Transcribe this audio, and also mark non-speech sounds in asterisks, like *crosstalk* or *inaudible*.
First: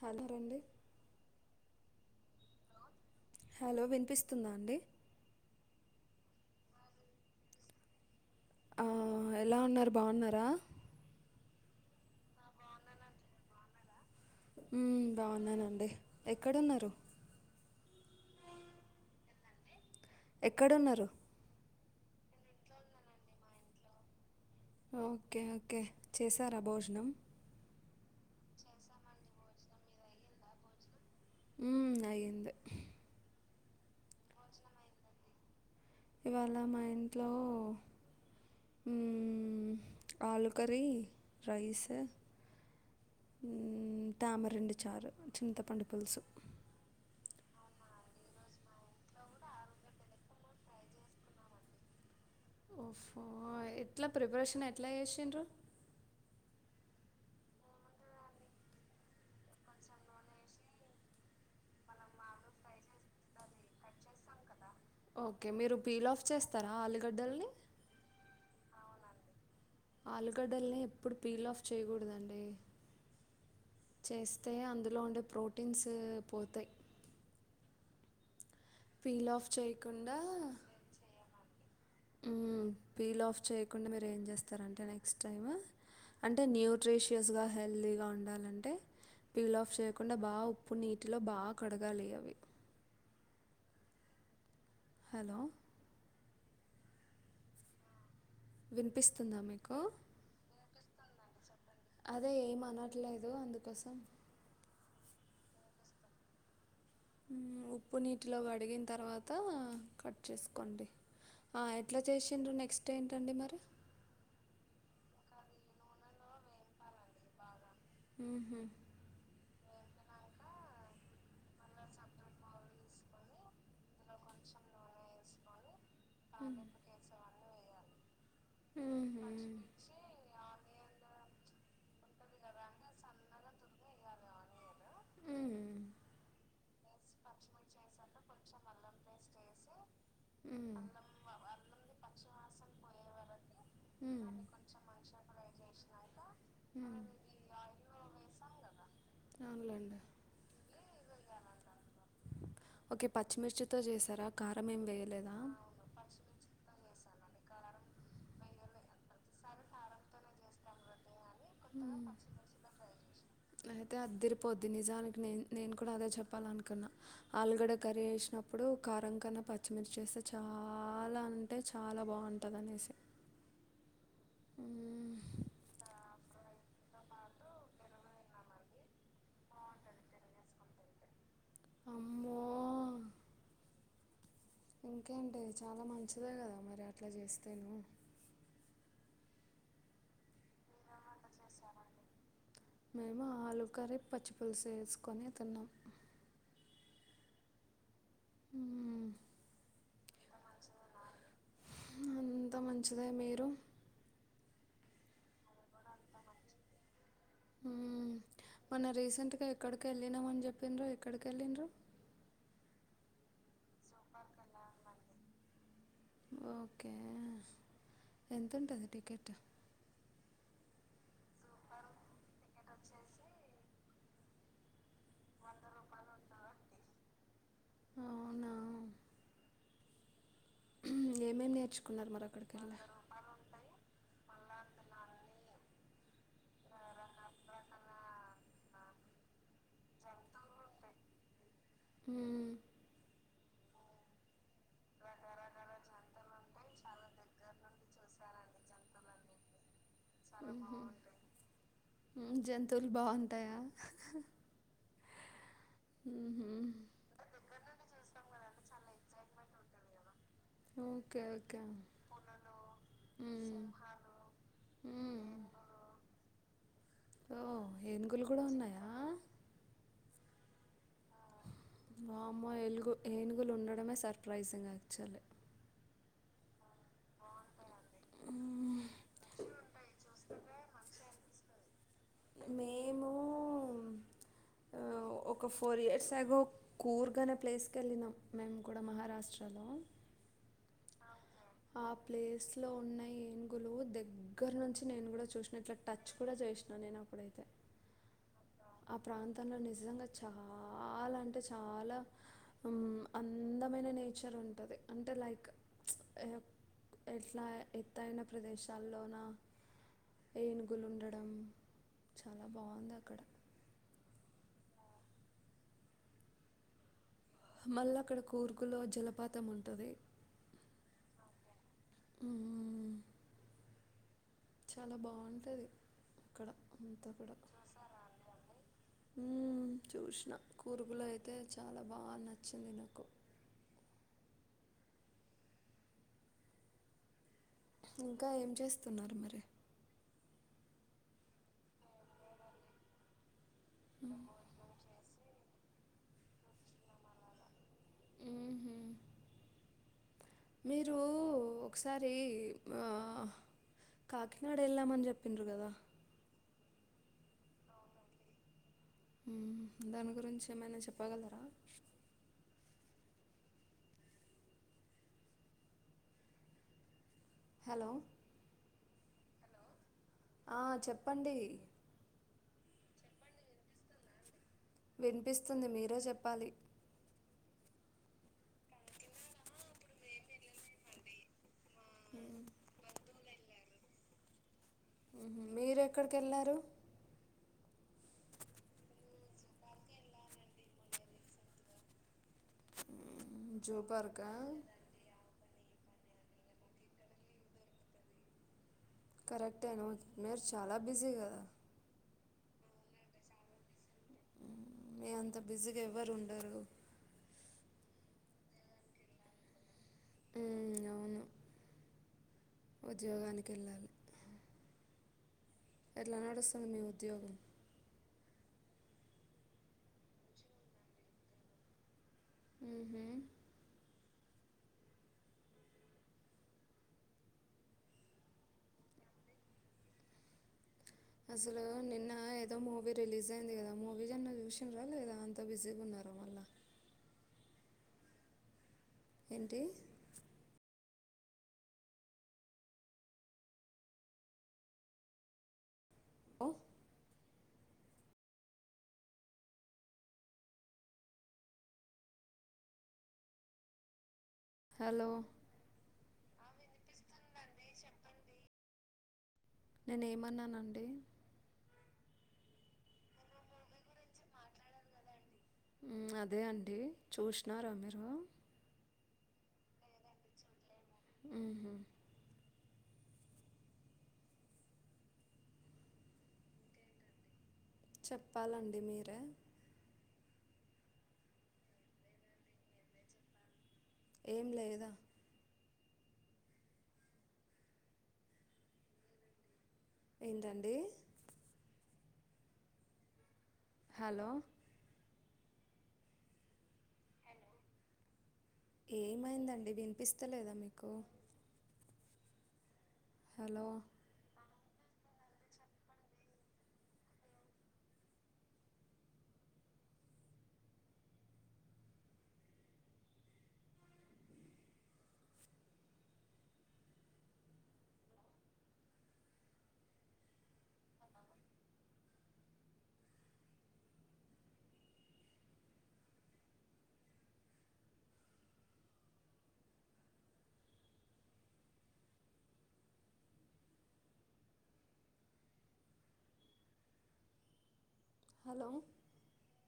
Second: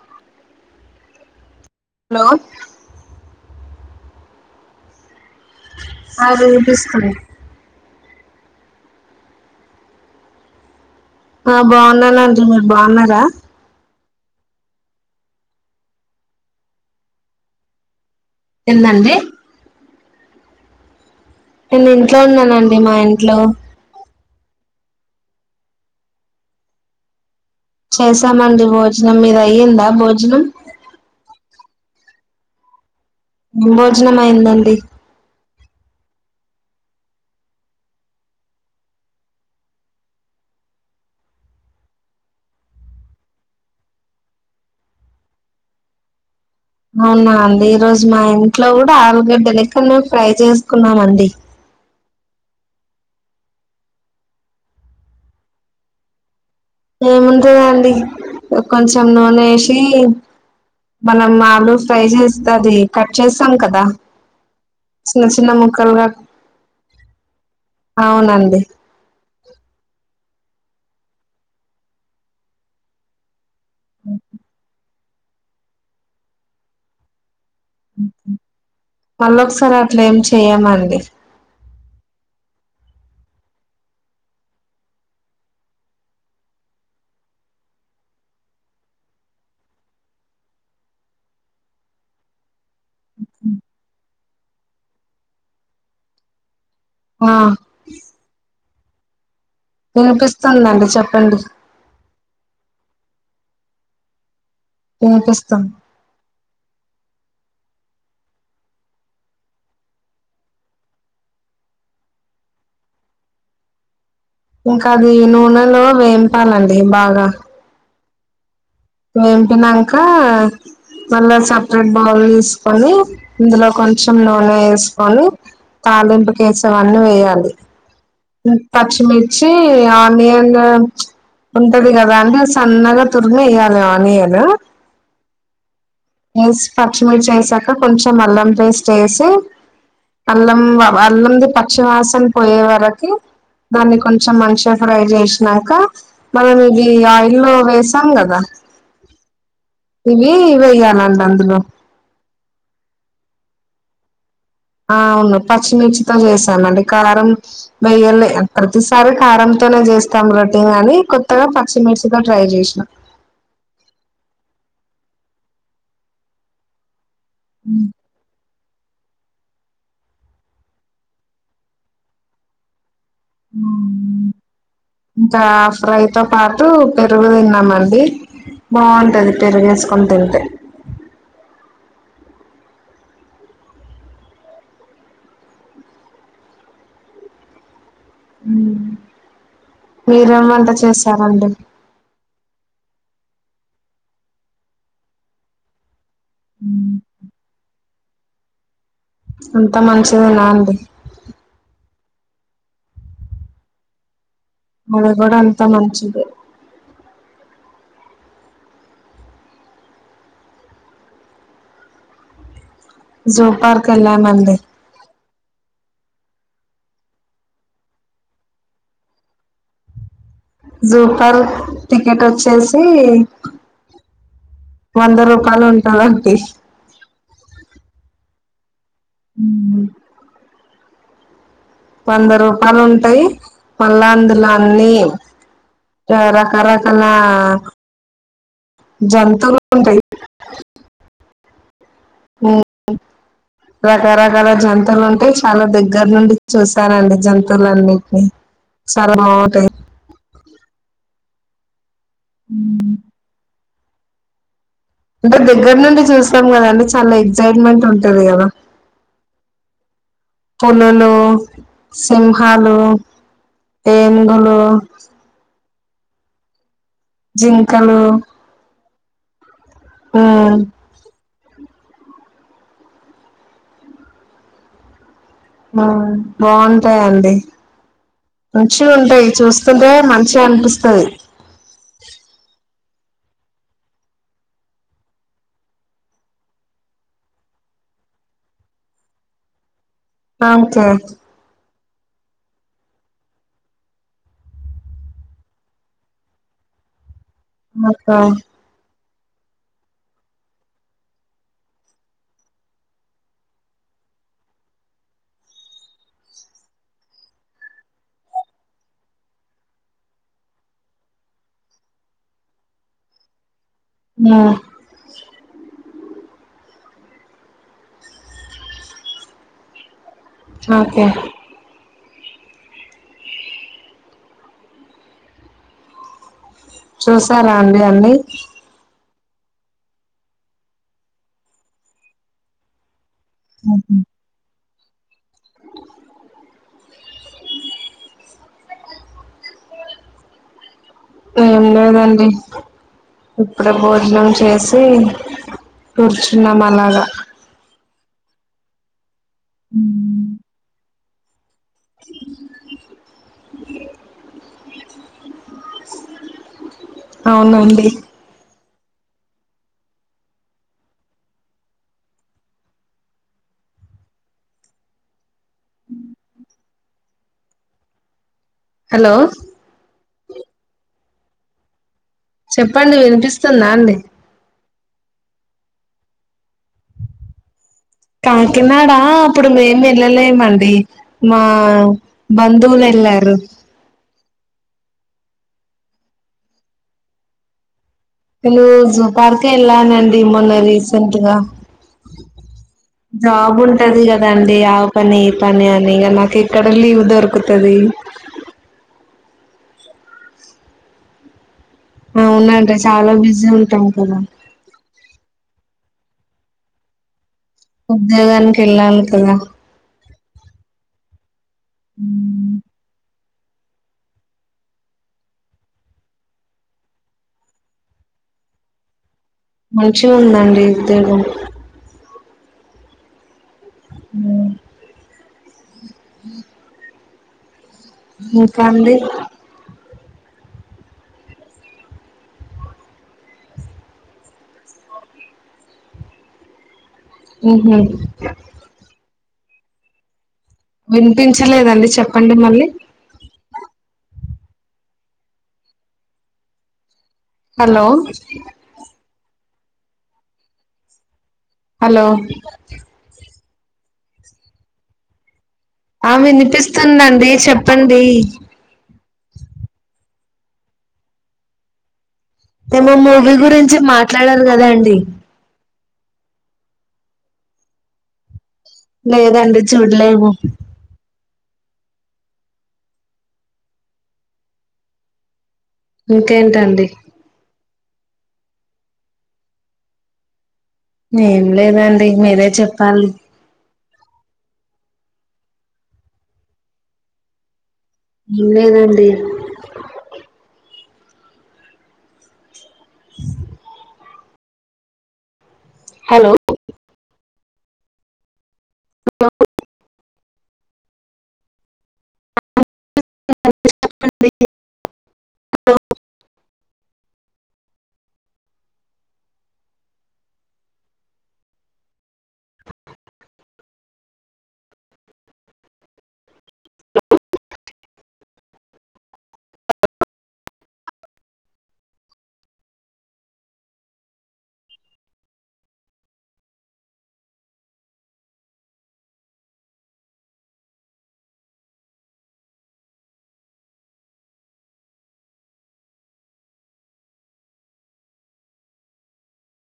Hello అండి hello hello వినిపిస్తుందా అండి ఆ వినిపిస్తుంది ఆ ఎలా ఉన్నారు బావున్నారా ఆ బవునాన్ ఆంటీ మీరు బావున్నారా ఉమ్ బావున్నానన్డి ఎక్కడున్నారు ఎందండి ఎక్కడున్నారు నేను ఇంట్లో ఉన్నానన్డి మా ఇంట్లో ఒకే ఒకే చేసారా భోజనమ్ చేసామన్డి భోజనమ్ మీదయిందా భోజనమ్ ఉమ్ అయింది భోజనం అయిన్దన్డి ఇవాళ మా ఇంట్లో ఉమ్ ఆలు కర్రీ రైస్ తామరనడ్ చారు చింతపండు పులుసు అవునా అన్డి ఈరోజు మా ఇంట్లో గూడా ఆలుగడ్డ లెక్కను ఫ్రై చేస్కున్నామన్డి ఓ ఫో ఎట్లా ప్రిపరేషన్ ఎట్లా చేసిన్డ్రు ఏమున్టదన్డి కొంచెం నూనేసి మనం ఆలూఫ్రై చేస్త్ది కట్ చేస్తామ్ కదా చిన్న చిన్న ఒకే మీరు ముక్కలుగా పీల్ఆఫ్ చేస్తారా ఆలుగడ్డల్ని అవునండి ఆలుగడ్డలని ఎప్పుడు పీల్ ఆఫ్ చేయకూడదండి చేస్తే అందు ట్లో ఉండే ప్రోటీన్స్ పోతాయి అఓకే పీల్ మళ్ళ ఆఫ్ ఒకసారి అట్లే ఏం చేయకుండా చెయమండి పీల్ ఆఫ్ చేయకుండా మీరు ఏం చేస్తారంటే నెక్స్ట్ టైం అంటే న్యూట్ర్రిషియస్గా హెల్దీగా ఉండాలంటే పీల్ ఆఫ్ చేయకుండా బాగా ఉప్పు నీటిలో బాగా కడగాలి అవి హలో ఆ వినిపిస్తుందా మీకు వినిపిస్తుందండి చెప్పండి అదే ఏం అనట్లేదు అందుకోసం పనిపిస్తస్తాం ఉప్పు నీటిలో అడిగిన తర్వాత కట్ చేసుకోండి ఎట్లా చేసిండ్రు నెక్స్ట్ ఏంటండి మరి ఇంకా అది నూనెలో వేయింపాలండి బాగా హ వేంపినాక మళ్ళా సపరేట్ బౌల్ వేసుకొని ఇందులో కొంచెం నూనె వేసుకొని తాలింపు కేసువన్నీ వేయాలి పచ్చిమిర్చి మ్మ్హ్మ్. ఆనియన్ ఉంటది కదా అంటే సన్నగా తుర్మి వయాల నాని అనా మ్మ్. వే పచ్చిమిర్చి వేసాక కొంచెం అల్లం పేస్ట్ వేసి అల్లం మ్మ్. అల్లంది పచ్చివాసన పోయే వరకి దాన్ని కొంచెం మంచిగా ఫ్రై చేసినాక మనం ఇవి ఆయిల్ లో వేసాం కదా అవునులేండి ఇవి ఇ వేయాలి అలో ఓకే పచ్చిమిర్చితో చేసారా కారమేం ఆ వేదు అవును పచ్చిమిర్చితో చేశామ అండి కారం వెయ్యలే ప్రతిసారి కారంంతోనే చేస్తాం రొటీ అని పచ్చిమిర్చి మ్మ్. తో ట్రై చేసిన అది నిజానికి నేను నేను కూడా అదే చెప్పాలనుకున్నా ఆలుగడ కర్రీ వేసినప్పుడు కారం అకన్నా పచ్చిమిర్చ వ చేస్తే చాలా అంటే చాలా బాగుంటుంది అనేసి మ్మ్. ఇంకా ఆఫ్రైతో పా తూ పెరుగు తిన్నామండి బాగుంటది పెరుగేసుకొని తింటే అమో ఇంకే అంటిడి చాలా మంచిదే కదా మరి అట్లా చేస్తేను మీర ఎంత చేసారండి మేము ఆలు కర్ర పచ్చి పులుసు వేసుకొని తిన్నాం ఉమ్ హ అంత మంచిదేనా అంది అంత మంచిదే మీరు మనక్ కూడా అంతా మంచిదే మొన్న రీసెంట్గా ఎక్కడికొ వెళ్ళినమని చెప్పిండ్రు ఎక్కడికి వెళ్లిండ్రు జో పార్క్ ఎల్లామండి ఓకే ఎంతుంటది టికెట్ జూపార్క్ టికెట్ వచ్చేసి వంద రూపాయలు ఉంటదండి అవునా ఉ ఏమేం నేర్ప్ వంద రూపాలు ఉంటాయి మళ్ళ అందులా అన్ని రా రకరకాల ఆ జంతువులు ఉంటాయి ఉ రకరకాల జంతువులు ఉంటాయి చాలా దగ్గర్ నుండి చూసానండి జంతువులన్నింటిని చాలా బాగుంటాయి ఉ జంతువులు బాగుంటాయా *unintelligible* *inaudible* దుక్ దగ్గర నుండి చూసాం ఊహూ కదండి చాలా ఎగజైట్మెంట్ ఉంటది కదా పులులు ఓకే ఓకే సింహాలు మ్మ్. ఏనుగులు మ్మ్. ఓ జింకలు ఏనుగులు గూడా ఉన్నాయా ఉ వామ్మొ ఏలుగు ఏనుగులు ఉండడమే సర్ప్రైజింగ్ యాక్చువలి మ్ బాగుండ్ టాయండి మంచిగా ఉంటాయి చూస్తుంటేనే మంచిగా అనిపిస్తది మేము ఓ ఒక ఫోర్ ఇయర్స్ ఎగో కూర్గ్ అనే ప్లేస్కి వెళ్ళినాం మేము కూడా మహారాష్ట్రలో మంచెగ్ ఆ ప్లేస్ లో ఉన్న ఏనుగులు దగ్గర్నుంచి నేను కూడా చూసిన ఇట్లా టచ్ కూడా చేసినా నేను అప్పుడైతే మొత్త ఆ ప్రాంతంలో నిజంగా చాలా అంటే చాలా ఉమ్ అందమైన నేచర్ ఉంటది అంటే లైక్ ఎ ఎట్లా ఎత్తయిన ప్రదేశాల్లోనా ఏనుగులు ఉండడం చాలా బాగుంది అక్కడ న్యు మళ్ళా అక్కడ కూర్గ్ లో జలపాతం ఉంటది అకే ఉ హు చాలా బావుంటది అక్కడ చూసారా అండి అన్నీ ఉమ్ చూసిన కూర్గ్ లో అయితే చాలా బా నచ్చింది నాకు ఉహ్ ఇంకా ఏం చేస్తున్నారు మరి ఏం లేదండి ఇప్పుడే భోజనం చేసి కూర్చున్నం అలాగా మ్మ్హ్మ్. ఉమ్ ఇరూ ఒకసారి ఆ కాకినాడ వెళ్ళామని చెప్పిండ్రు కదా అవునండి దాని గురించి ఏమైనా చెప్పగలరా హలో హలో ఆ చెప్పండి చెప్పండి వినిపిస్తుందా అండి వినిపిస్తుంది మీరే చెప్పాలి కాకినాడా అప్పుడు మేము వెళ్ళలేమండి మా ఆ బంధువులు ఎల్లారు హు హుం మీర్ ఎక్కడికి వెళ్ళారు హేలో జూ పార్కు ఎల్లానండి మొన్న రీసెంట్గా మ్మ్, జాబ్ జూ ఉంటది పార్కా కదండి ఆ పని ఈ పని అ నిగ నాకు ఎక్కడ లీవ్ దొరుకుతది కరెక్టే నోయి మీరు చాలా బిజీ కదా అవునండి చాలా బిజీ ఉంటాం కదా మీ అంత బిజిగా ఏ వ్ ఎవరుండరు ఉద్యోగానికి ఎళ్ళాలి కదా ఉమ్ అవును మ్మ్. ఉద్యోగాని ఏళ్లాలి ఎట్లా నడుస్తుంది మీ ఉద్యోగం మంచిగా ఉందండి ఉద్యోగం మ్ హు అ హ ఇంకా అండి అసలు నిన్న ఏదో మూవీ రిలీజ్ అయింది కదా, మూవీ జ్ అన్నా చూసిన్ర లేదా అంత బిజీగా ఉన్నారా మళ్ళా హ్ హు ఏంటి వినిపించలేదండి చెప్పండి మళ్ళీ ఓ హలో హలో హలో ఆ వినిపిస్తుందండి చెప్పండి నేనే ఏమన్నానండి మేమ మూవీ గురించి మాట్లాడరు కదా అండి అదే అండి చూసినార మీరు లేదండి చూడలేవు మ్ ఇంకేంటండి చెప్పాలండి మీరే ఏం లేదండి మీరే చెప్పాలి ఏం లేదా లేదండి ఏంటండి హలో హలో ఏమైందండి వినిపిస్ చెత్తలేదా మీకు హలో *unintelligible* హలో